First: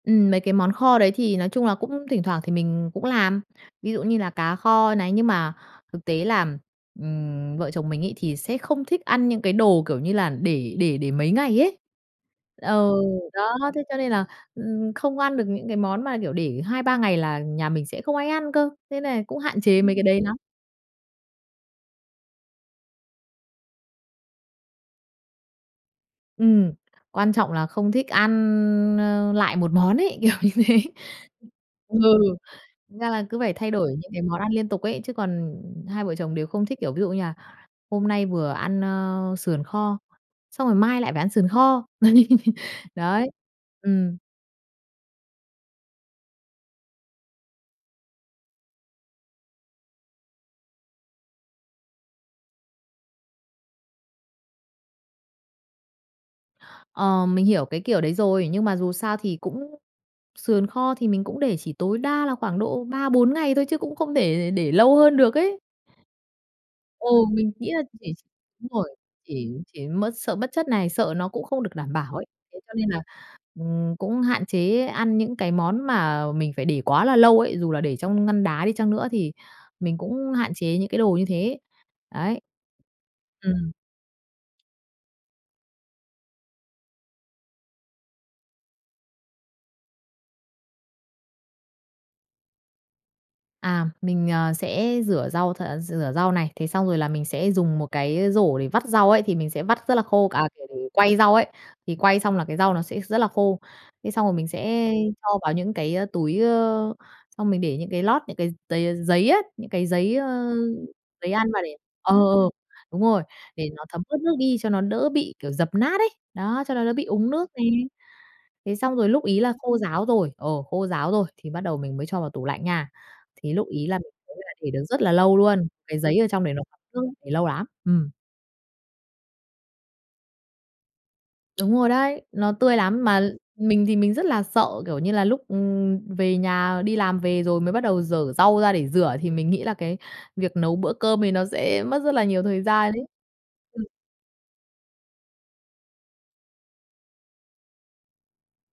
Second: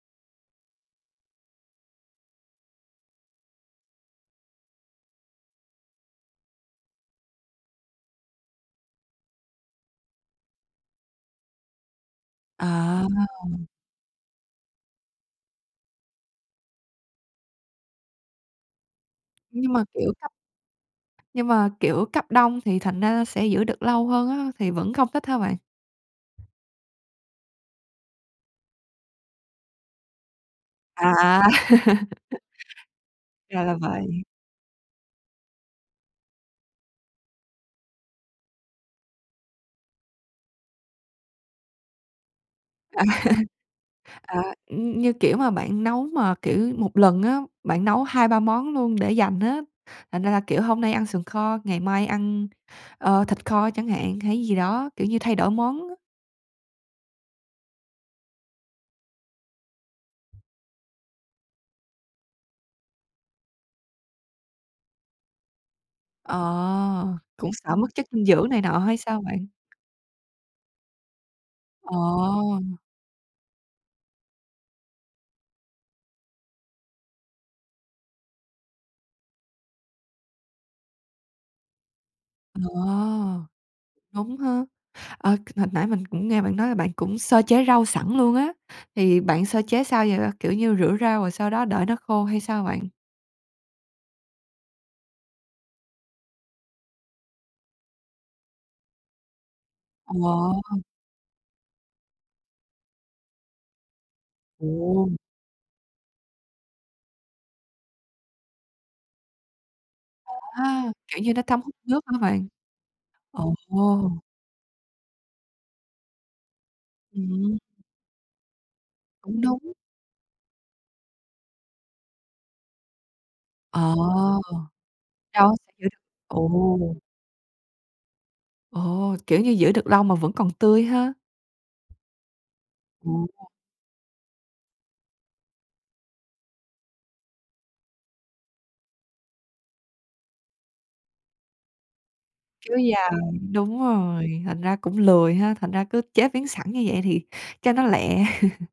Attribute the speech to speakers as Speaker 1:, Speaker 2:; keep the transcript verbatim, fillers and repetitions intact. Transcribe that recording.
Speaker 1: Ừm, mấy cái món kho đấy thì nói chung là cũng thỉnh thoảng thì mình cũng làm, ví dụ như là cá kho này. Nhưng mà thực tế là, ừm, vợ chồng mình ấy thì sẽ không thích ăn những cái đồ, kiểu như là, để để để mấy ngày ấy, ờ,
Speaker 2: À.
Speaker 1: đó, thế cho nên là, ừm, không ăn được những cái món mà, kiểu, để hai ba ngày là nhà mình sẽ không ai ăn cơ. Thế nên cũng hạn
Speaker 2: Nhưng
Speaker 1: chế
Speaker 2: mà,
Speaker 1: mấy cái
Speaker 2: kiểu,
Speaker 1: đấy
Speaker 2: cấp
Speaker 1: lắm.
Speaker 2: Nhưng mà, kiểu, cấp đông thì thành ra sẽ giữ được lâu hơn á, thì vẫn không thích hả bạn?
Speaker 1: Ừm, quan trọng là không thích ăn, ơ, lại một món ấy, kiểu như thế.
Speaker 2: À.
Speaker 1: Ừ, ra là cứ phải
Speaker 2: Ra
Speaker 1: thay
Speaker 2: là
Speaker 1: đổi
Speaker 2: vậy.
Speaker 1: những cái món ăn liên tục ấy, chứ còn, ừm, hai vợ chồng đều không thích, kiểu, ví dụ như là hôm nay vừa ăn, ơ, sườn kho, xong rồi mai lại phải ăn sườn kho.
Speaker 2: À.
Speaker 1: Đấy, ừm.
Speaker 2: À, ưm, như, kiểu, mà bạn nấu mà, kiểu, một lần á, bạn nấu hai ba món luôn để dành á, thành ra là, kiểu, hôm nay ăn sườn kho, ngày mai ăn, ờ, thịt kho chẳng hạn, hay gì đó, kiểu như, thay đổi món.
Speaker 1: Ờ, mình hiểu cái kiểu đấy rồi. Nhưng mà dù sao thì cũng sườn kho thì mình cũng để chỉ tối đa là khoảng độ ba bốn ngày thôi, chứ cũng không để để lâu hơn được ấy. Ừ,
Speaker 2: Ờ, cũng
Speaker 1: mình nghĩ
Speaker 2: sợ
Speaker 1: là
Speaker 2: mất chất
Speaker 1: chỉ
Speaker 2: dinh dưỡng này
Speaker 1: đúng
Speaker 2: nọ
Speaker 1: rồi,
Speaker 2: hay sao bạn?
Speaker 1: chỉ chỉ mất sợ mất chất này, sợ nó cũng không được đảm
Speaker 2: Ờ.
Speaker 1: bảo ấy. Thế cho nên là, ừm, cũng hạn chế ăn những cái món mà mình phải để quá là lâu ấy, dù là để trong ngăn đá đi chăng nữa thì mình cũng hạn chế những cái đồ như thế, đấy.
Speaker 2: Ờ.
Speaker 1: Ừm.
Speaker 2: Đúng ha. Ờ, hồi nãy mình cũng nghe bạn nói là bạn cũng sơ chế rau sẵn luôn á, thì bạn sơ chế sao vậy? Kiểu như, rửa rau rồi sau đó đợi nó khô hay sao bạn?
Speaker 1: À, mình, ờ, sẽ rửa rau th rửa rau này, thế xong rồi là mình sẽ dùng một cái rổ để vắt rau ấy thì mình sẽ vắt rất là khô, à,
Speaker 2: Ồ.
Speaker 1: kiểu, quay rau ấy, thì quay xong là cái rau nó sẽ rất là khô. Thế xong rồi mình sẽ
Speaker 2: Ồ.
Speaker 1: cho vào những cái, a, túi, ơ, xong mình để những cái lót, những cái gi giây, ơ, giấy á, những cái giấy, ơ,
Speaker 2: À, kiểu
Speaker 1: giấy
Speaker 2: như, nó
Speaker 1: ăn mà
Speaker 2: thấm hút
Speaker 1: để
Speaker 2: nước
Speaker 1: ờ,
Speaker 2: hả bạn?
Speaker 1: ờ, đúng rồi,
Speaker 2: Ồ.
Speaker 1: để nó thấm ướt nước đi cho nó đỡ bị, kiểu, dập nát ấy, đó, cho nó đỡ bị úng nước
Speaker 2: Ừm.
Speaker 1: nè. Thế xong rồi lúc
Speaker 2: Cũng
Speaker 1: ấy là
Speaker 2: đúng.
Speaker 1: khô ráo rồi, ờ, khô ráo rồi, thì bắt đầu mình mới cho vào tủ lạnh nha, thì lúc ấy
Speaker 2: Ờ.
Speaker 1: là mình thấy là để được rất là lâu
Speaker 2: Cho
Speaker 1: luôn, cái
Speaker 2: [unintelligible]
Speaker 1: giấy ở trong
Speaker 2: ồ.
Speaker 1: đấy nó [unintelligible] để lâu lắm, ừm.
Speaker 2: Ồ, kiểu như, giữ được lâu mà vẫn còn tươi ha?
Speaker 1: Đúng rồi đấy, nó tươi lắm mà l
Speaker 2: Ồ.
Speaker 1: mình thì mình rất là sợ, kiểu như là, lúc, ừm, về nhà đi làm về rồi mới bắt đầu giở rau ra để rửa thì mình nghĩ là cái việc nấu bữa cơm thì nó sẽ mất rất là nhiều thời
Speaker 2: Kéo
Speaker 1: gian ấy.
Speaker 2: dài, đúng
Speaker 1: Ừm.
Speaker 2: rồi, thành ra cũng lười ha, thành ra cứ chế biến sẵn như vậy thì cho nó lẹ.